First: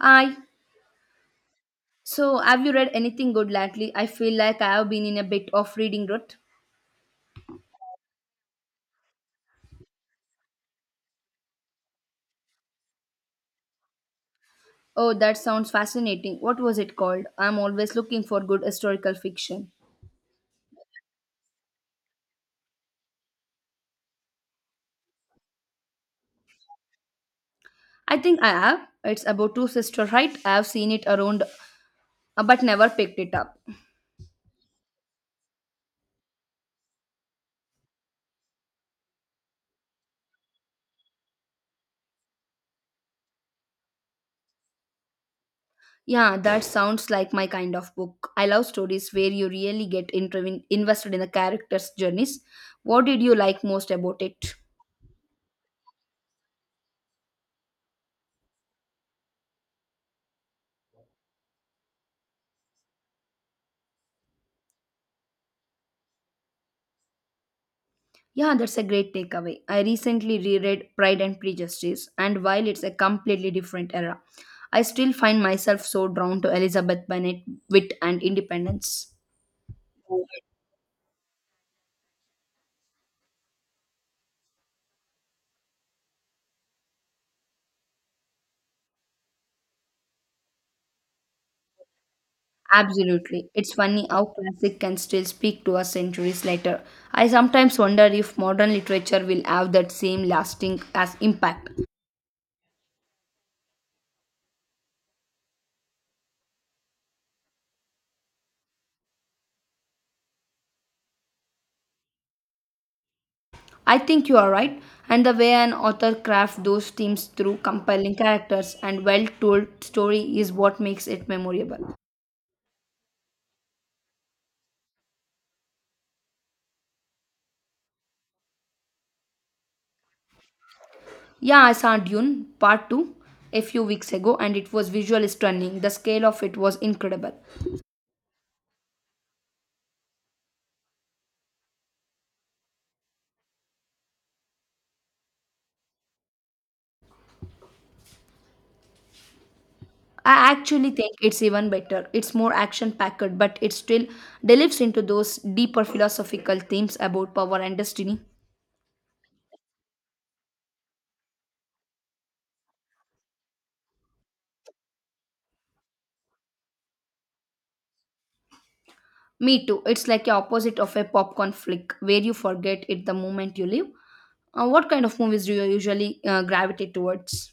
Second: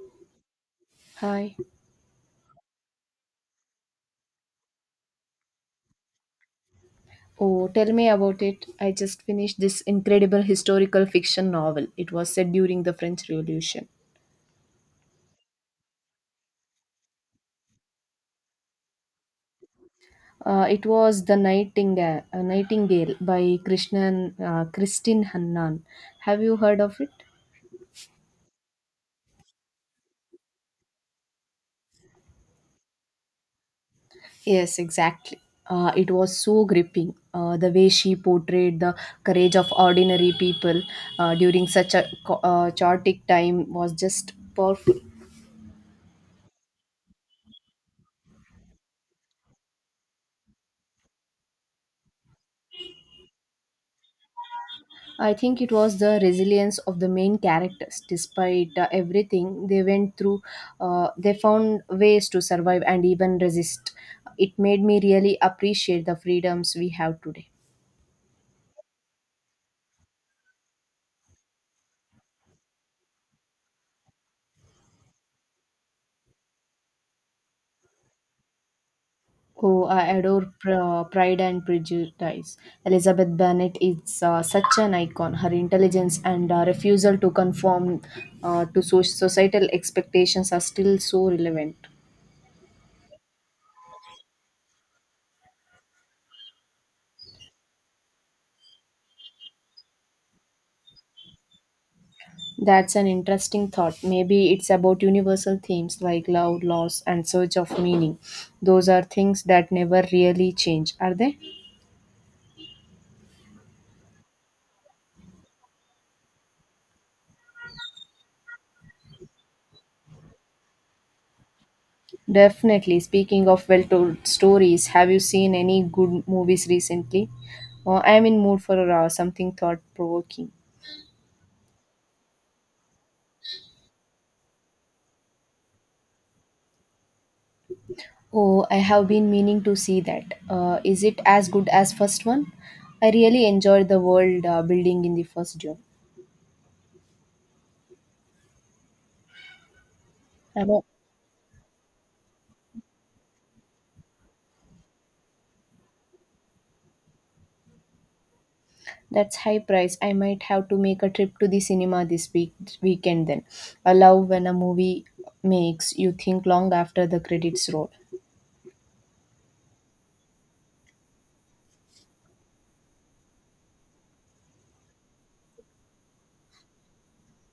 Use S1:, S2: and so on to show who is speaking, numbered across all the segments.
S1: Hi.
S2: Hi.
S1: So, have you read anything good lately? I feel like I have been in a bit of reading rut.
S2: Oh, tell me about it. I just finished this incredible historical fiction novel. It was set during the French Revolution.
S1: Oh, that sounds fascinating. What was it called? I'm always looking for good historical fiction.
S2: It was The Nightingale, Nightingale by Krishnan, Christine Hannan. Have you heard of it?
S1: I think I have. It's about two sisters, right? I have seen it around but never picked it up.
S2: Yes, exactly. It was so gripping. The way she portrayed the courage of ordinary people during such a chaotic time was just powerful.
S1: Yeah, that sounds like my kind of book. I love stories where you really get invested in the characters' journeys. What did you like most about it?
S2: I think it was the resilience of the main characters. Despite everything they went through, they found ways to survive and even resist. It made me really appreciate the freedoms we have today.
S1: Yeah, that's a great takeaway. I recently reread Pride and Prejudice, and while it's a completely different era, I still find myself so drawn to Elizabeth Bennet wit and independence.
S2: Oh, I adore Pride and Prejudice. Elizabeth Bennet is such an icon. Her intelligence and refusal to conform to societal expectations are still so relevant.
S1: Absolutely. It's funny how classic can still speak to us centuries later. I sometimes wonder if modern literature will have that same lasting as impact.
S2: That's an interesting thought. Maybe it's about universal themes like love, loss, and search of meaning. Those are things that never really change, are they?
S1: I think you are right, and the way an author crafts those themes through compelling characters and well-told story is what makes it memorable.
S2: Definitely. Speaking of well told stories, have you seen any good movies recently? I am in mood for something thought provoking.
S1: Yeah, I saw Dune Part 2 a few weeks ago and it was visually stunning. The scale of it was incredible.
S2: Oh, I have been meaning to see that. Is it as good as first one? I really enjoyed the world building in the first Dune.
S1: I actually think it's even better. It's more action packed, but it still delves into those deeper philosophical themes about power and destiny.
S2: That's high price. I might have to make a trip to the cinema this weekend then. I love when a movie makes you think long after the credits roll.
S1: Me too. It's like the opposite of a popcorn flick where you forget it the moment you leave. What kind of movies do you usually gravitate towards?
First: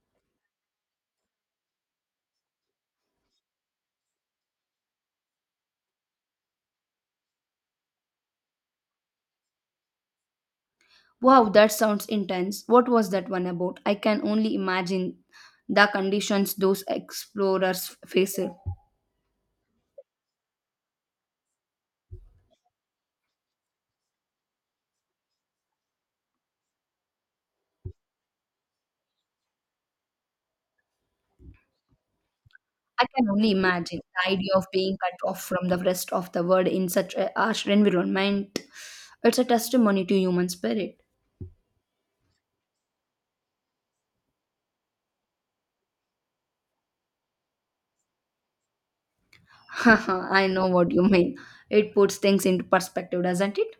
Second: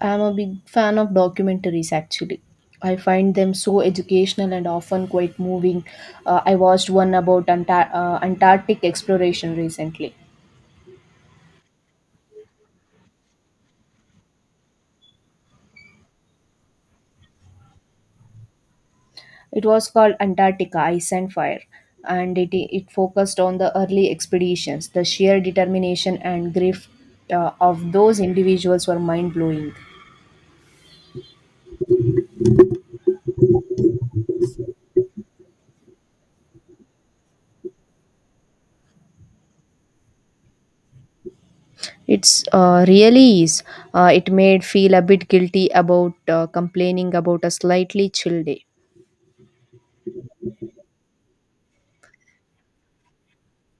S2: I'm a big fan of documentaries actually. I find them so educational and often quite moving. I watched one about Antarctic exploration recently.
S1: Wow, that sounds intense. What was that one about? I can only imagine the conditions those explorers faced. I
S2: It was called Antarctica Ice and Fire, and it focused on the early expeditions. The sheer determination and grit of those individuals were mind blowing.
S1: can only imagine the idea of being cut off from the rest of the world in such a harsh environment. It's a testimony to human spirit.
S2: It's really is. It made feel a bit guilty about complaining about a slightly chill day.
S1: I know what you mean. It puts things into perspective, doesn't it?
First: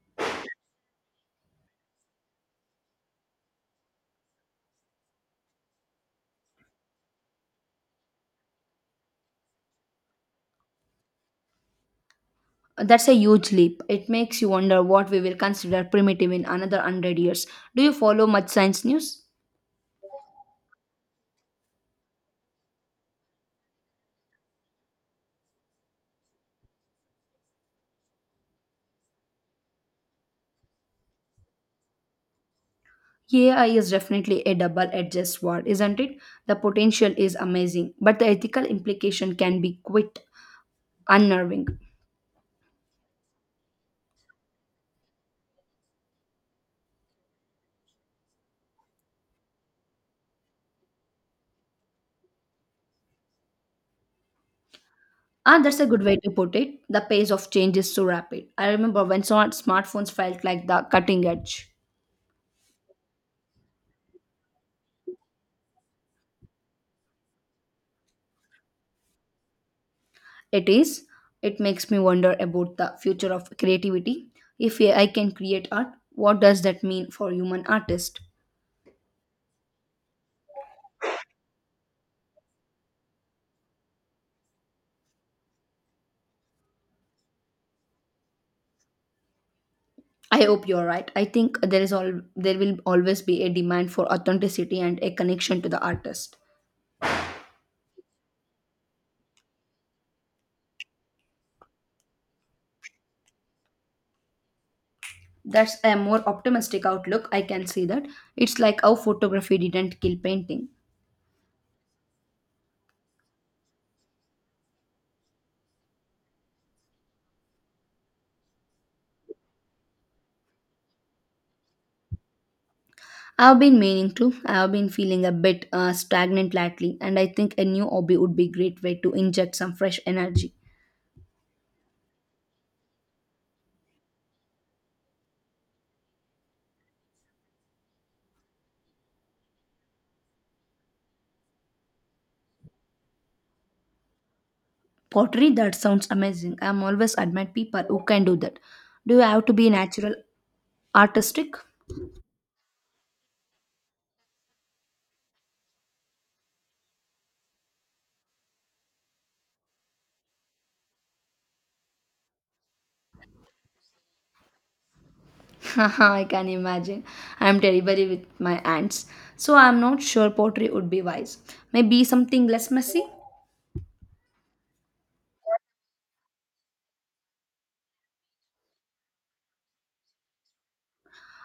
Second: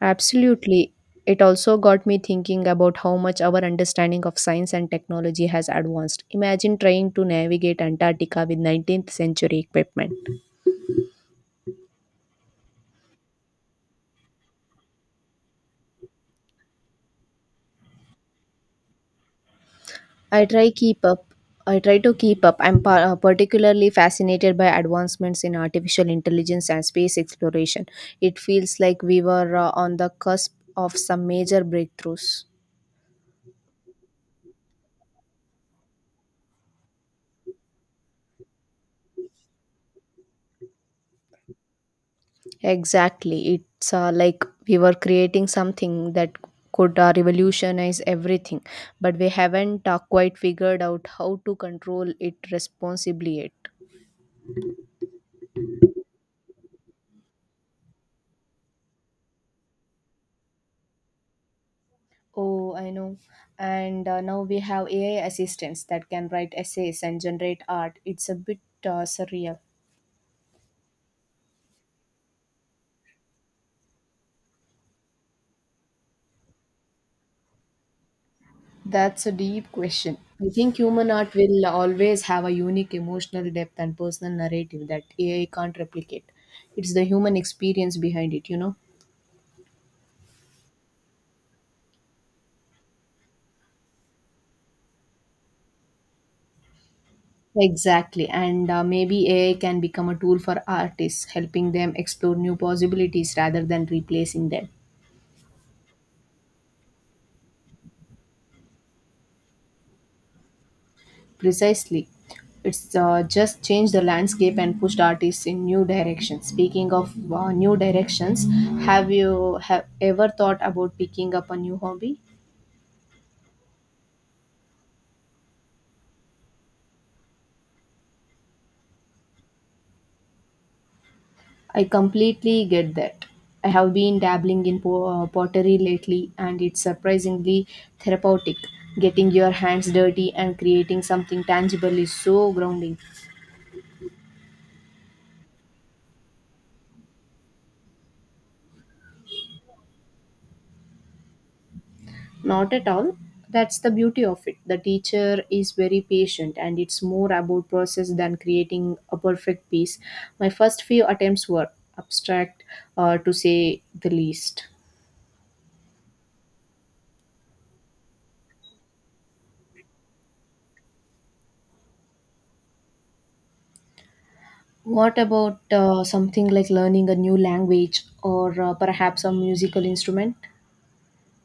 S2: Absolutely. It also got me thinking about how much our understanding of science and technology has advanced. Imagine trying to navigate Antarctica with 19th century equipment.
S1: That's a huge leap. It makes you wonder what we will consider primitive in another 100 years. Do you follow much science news?
S2: I try keep up. I try to keep up. I'm particularly fascinated by advancements in artificial intelligence and space exploration. It feels like we were on the cusp of some major breakthroughs.
S1: AI is definitely a double edged sword, isn't it? The potential is amazing, but the ethical implication can be quite unnerving.
S2: Exactly. It's like we were creating something that could revolutionize everything, but we haven't quite figured out how to control it responsibly yet.
S1: Ah, that's a good way to put it. The pace of change is so rapid. I remember when smartphones felt like the cutting edge.
S2: Oh, I know. And now we have AI assistants that can write essays and generate art. It's a bit surreal.
S1: It is. It makes me wonder about the future of creativity. If AI can create art, what does that mean for human artists?
S2: That's a deep question. I think human art will always have a unique emotional depth and personal narrative that AI can't replicate. It's the human experience behind it, you know?
S1: I hope you're right. I think there is all there will always be a demand for authenticity and a connection to the artist.
S2: Exactly. And maybe AI can become a tool for artists, helping them explore new possibilities rather than replacing them.
S1: That's a more optimistic outlook. I can see that. It's like how photography didn't kill painting.
S2: Precisely. It's just changed the landscape and pushed artists in new directions. Speaking of new directions, have you have ever thought about picking up a new hobby?
S1: I've been meaning to. I've been feeling a bit stagnant lately, and I think a new hobby would be a great way to inject some fresh energy.
S2: I completely get that. I have been dabbling in pottery lately and it's surprisingly therapeutic. Getting your hands dirty and creating something tangible is so grounding.
S1: Pottery, that sounds amazing. I'm always admired people who can do that. Do you have to be natural artistic?
S2: Not at all. That's the beauty of it. The teacher is very patient and it's more about process than creating a perfect piece. My first few attempts were abstract, to say the least.
S1: I can imagine. I'm terrible with my hands, so I'm not sure pottery would be wise. Maybe something less messy.
S2: What about something like learning a new language or perhaps a musical instrument?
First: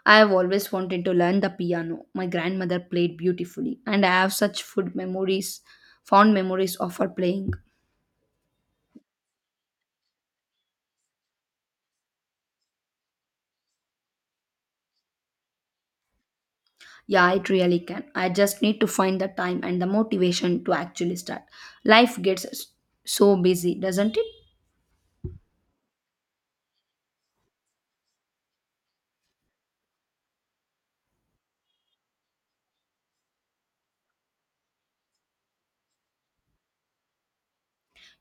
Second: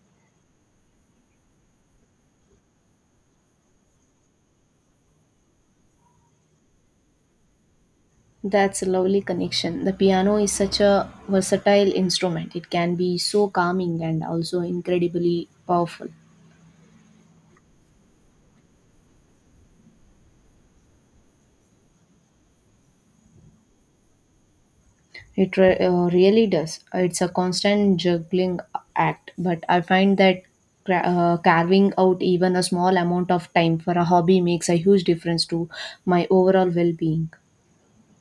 S1: I have always wanted to learn the piano. My grandmother played beautifully, and I have such fond memories of her playing.
S2: That's a lovely connection. The piano is such a versatile instrument. It can be so calming and also incredibly powerful.
S1: Yeah, it really can. I just need to find the time and the motivation to actually start. Life gets so busy, doesn't it?
S2: It really does. It's a constant juggling act, but I find that carving out even a small amount of time for a hobby makes a huge difference to my overall well-being.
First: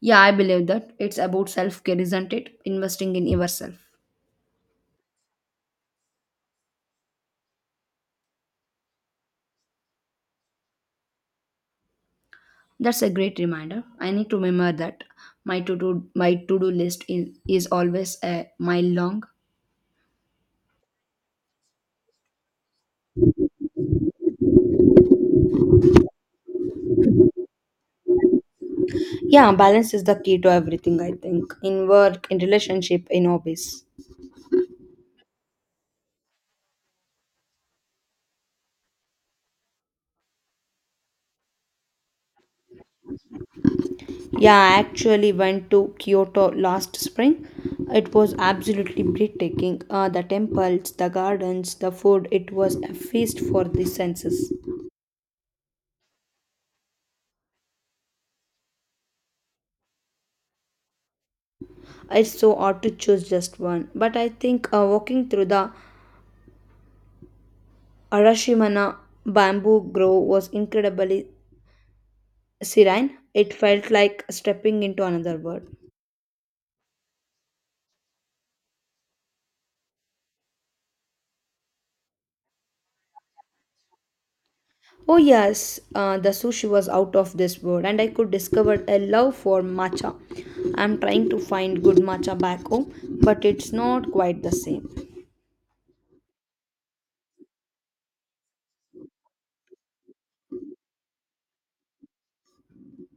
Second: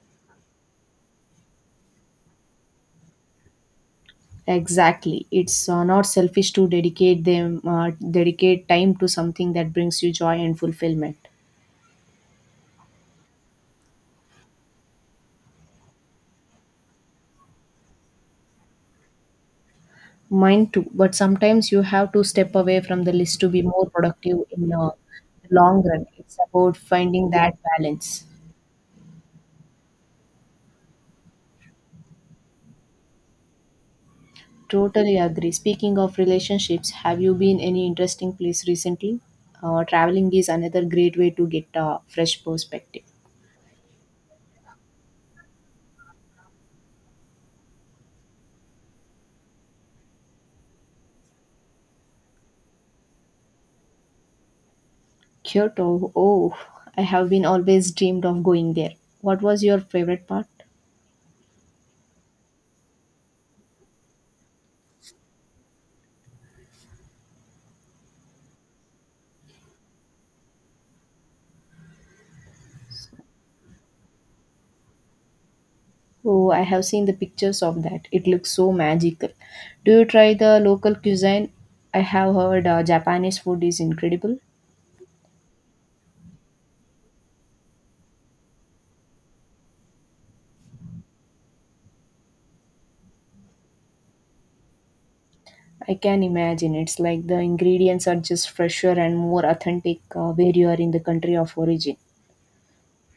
S1: Yeah, I believe that. It's about self care, isn't it? Investing in yourself.
S2: Exactly. It's not selfish to dedicate time to something that brings you joy and fulfillment.
S1: That's a great reminder. I need to remember that my to do list is always a mile long.
S2: Mine too, but sometimes you have to step away from the list to be more productive in the long run. It's about finding that balance.
S1: Yeah, balance is the key to everything, I think, in work, in relationship, in hobbies.
S2: Totally agree. Speaking of relationships, have you been any interesting place recently? Traveling is another great way to get a fresh perspective.
S1: Yeah, I actually went to Kyoto last spring. It was absolutely breathtaking. The temples, the gardens, the food, it was a feast for the senses.
S2: Kyoto. Oh, I have been always dreamed of going there. What was your favorite part?
S1: It's so hard to choose just one, but I think walking through the Arashimana bamboo grove was incredibly serene. It felt like stepping into another world.
S2: Oh, I have seen the pictures of that. It looks so magical. Do you try the local cuisine? I have heard Japanese food is incredible.
S1: Oh, yes, the sushi was out of this world, and I could discover a love for matcha. I'm trying to find good matcha back home, but it's not quite the same.
S2: I can imagine it's like the ingredients are just fresher and more authentic where you are in the country of origin.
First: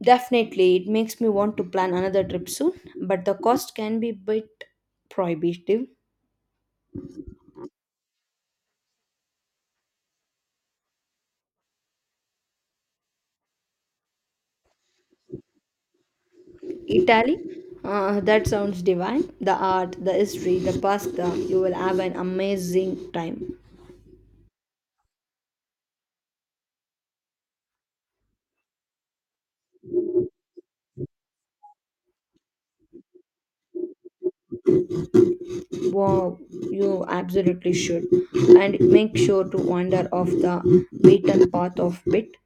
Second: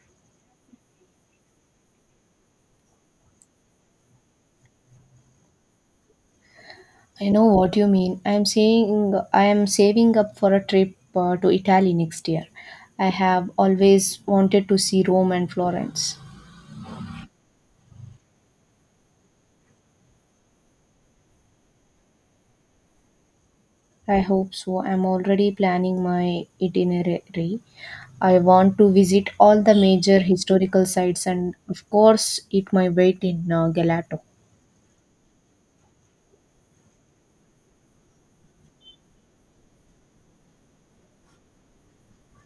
S1: Definitely, it makes me want to plan another trip soon, but the cost can be a bit prohibitive.
S2: I know what you mean. I am saving up for a trip to Italy next year. I have always wanted to see Rome and Florence.
S1: Italy, that sounds divine. The art, the history, the pasta, you will have an amazing time.
S2: I hope so. I'm already planning my itinerary. I want to visit all the major historical sites and, of course, eat my weight in gelato.
S1: Wow, you absolutely should. And make sure to wander off the beaten path of bit.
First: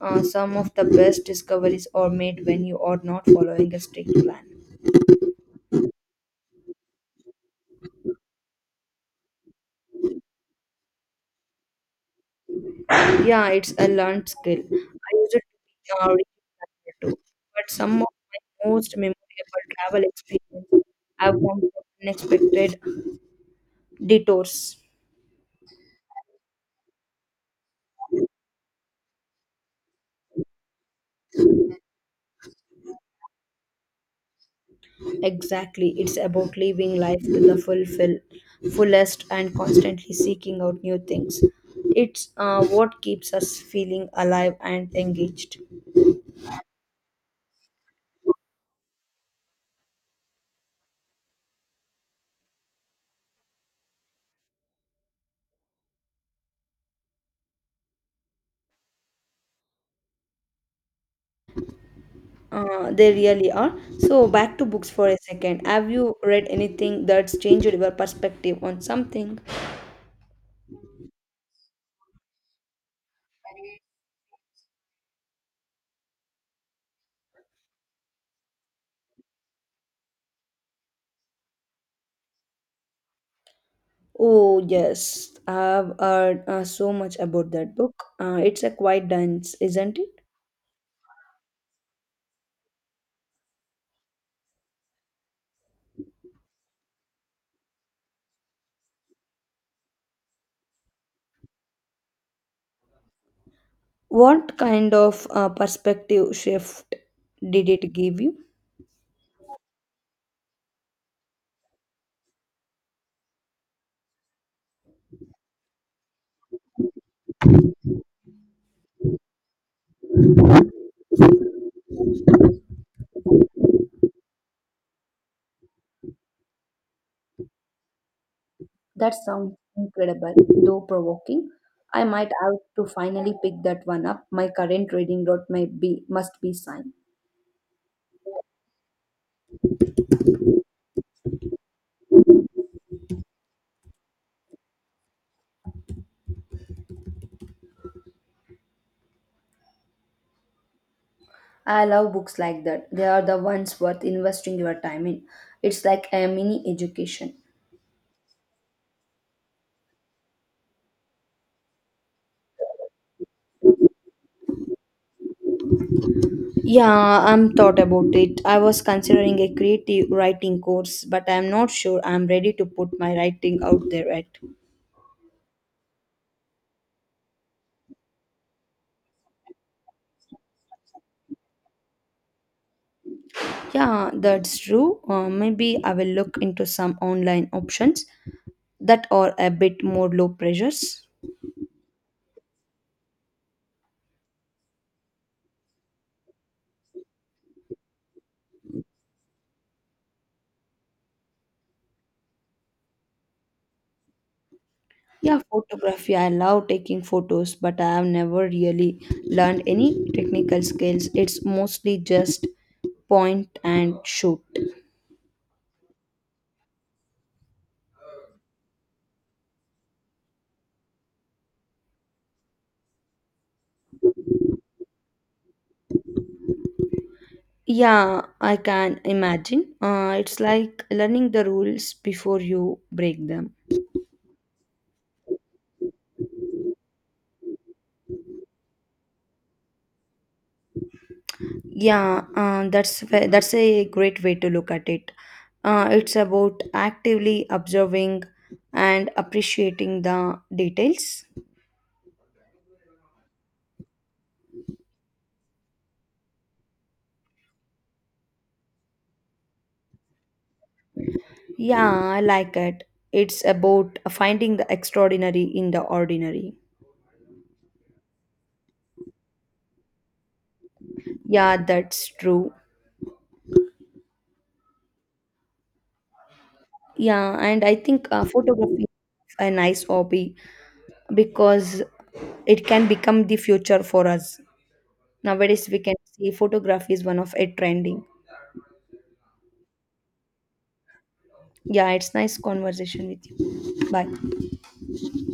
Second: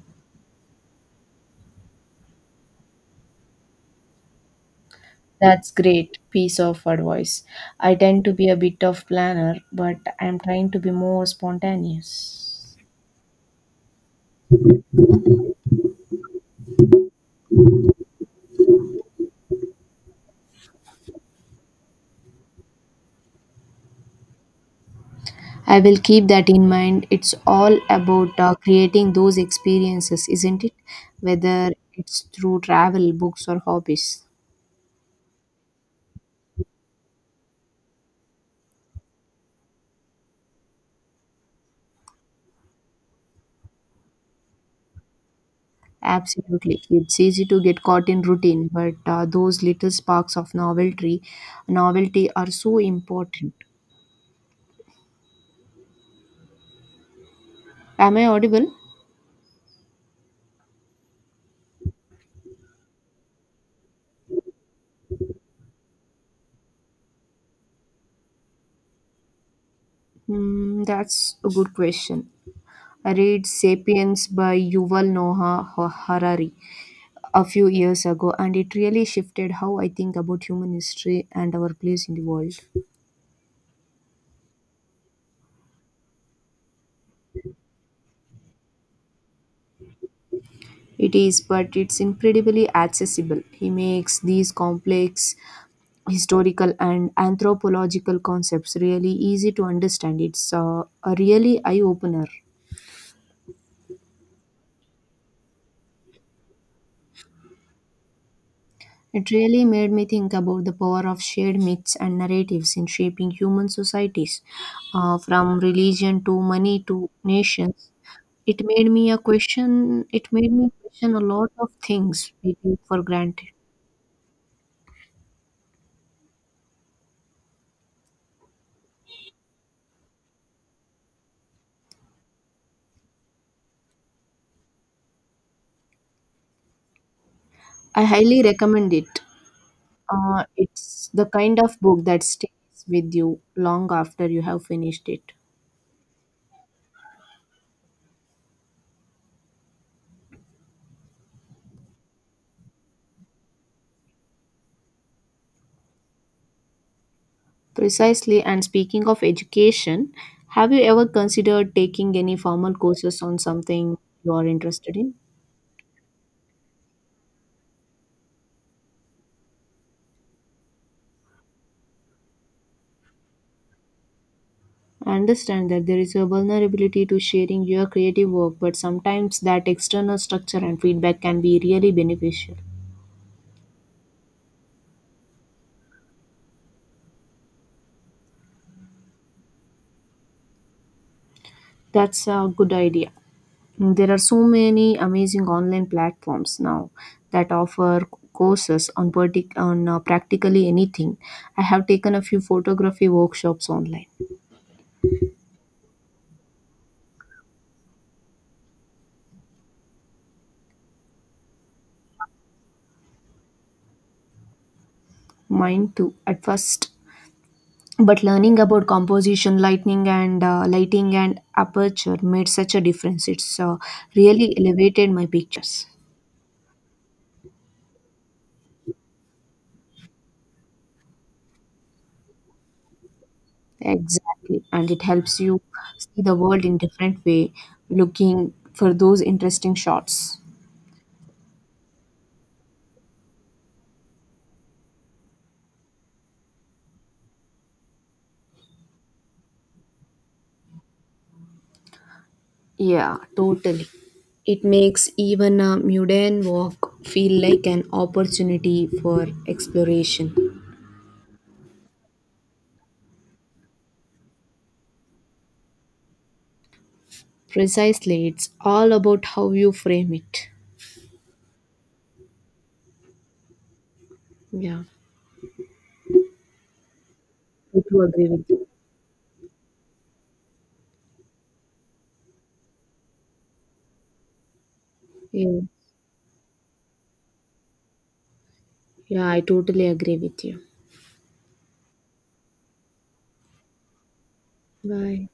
S1: Some of the best discoveries are made when you are not following a strict plan.
S2: That's great piece of advice. I tend to be a bit of planner, but I'm trying to be more spontaneous.
S1: Yeah, it's a learned skill. I used it to be a original too. But some of my most memorable travel experiences have come from unexpected detours.
S2: I will keep that in mind. It's all about creating those experiences, isn't it? Whether it's through travel, books, or hobbies.
S1: Exactly. It's about living life to the fulfill, fullest and constantly seeking out new things. It's what keeps us feeling alive and engaged.
S2: Absolutely. It's easy to get caught in routine, but those little sparks of novelty are so important. Am I audible?
S1: They really are. So, back to books for a second. Have you read anything that's changed your perspective on something?
S2: That's a good question. I read Sapiens by Yuval Noah Harari a few years ago, and it really shifted how I think about human history and our place in the world.
S1: Oh, yes. I've heard so much about that book. It's a quite dense, isn't it?
S2: It is, but it's incredibly accessible. He makes these complex historical and anthropological concepts really easy to understand. It's a really eye opener.
S1: What kind of perspective shift did it give you?
S2: It really made me think about the power of shared myths and narratives in shaping human societies, from religion to money to nations. It made me a question. It made me question a lot of things we take for granted.
S1: That sounds incredible, though provoking. I might have to finally pick that one up. My current reading route might be must be signed.
S2: I highly recommend it. It's the kind of book that stays with you long after you have finished it.
S1: I love books like that. They are the ones worth investing your time in. It's like a mini education.
S2: Precisely, and speaking of education, have you ever considered taking any formal courses on something you are interested in?
S1: Yeah, I'm thought about it. I was considering a creative writing course, but I'm not sure I'm ready to put my writing out there yet.
S2: I understand that there is a vulnerability to sharing your creative work, but sometimes that external structure and feedback can be really beneficial.
S1: Yeah, that's true. Maybe I will look into some online options that are a bit more low pressures.
S2: That's a good idea. There are so many amazing online platforms now that offer courses on practically anything. I have taken a few photography workshops online.
S1: Yeah, photography. I love taking photos, but I have never really learned any technical skills. It's mostly just point and shoot.
S2: Mine too, at first. But learning about composition, lighting and aperture made such a difference. It's really elevated my pictures.
S1: Yeah, I can imagine. It's like learning the rules before you break them.
S2: Exactly, and it helps you see the world in different way, looking for those interesting shots.
S1: Yeah, that's a great way to look at it. It's about actively observing and appreciating the details.
S2: Yeah, totally. It makes even a mundane walk feel like an opportunity for exploration.
S1: Yeah, I like it. It's about finding the extraordinary in the ordinary.
S2: Precisely, it's all about how you frame it.
S1: Yeah, that's true.
S2: Yeah,
S1: Yeah, and I
S2: I do
S1: think
S2: agree with you.
S1: photography is a nice hobby because it can become the future for us.
S2: Yeah,
S1: Nowadays, we can see photography is one of a trending.
S2: yeah, I totally agree with you.
S1: Yeah, it's nice conversation with you. Bye.
S2: Bye.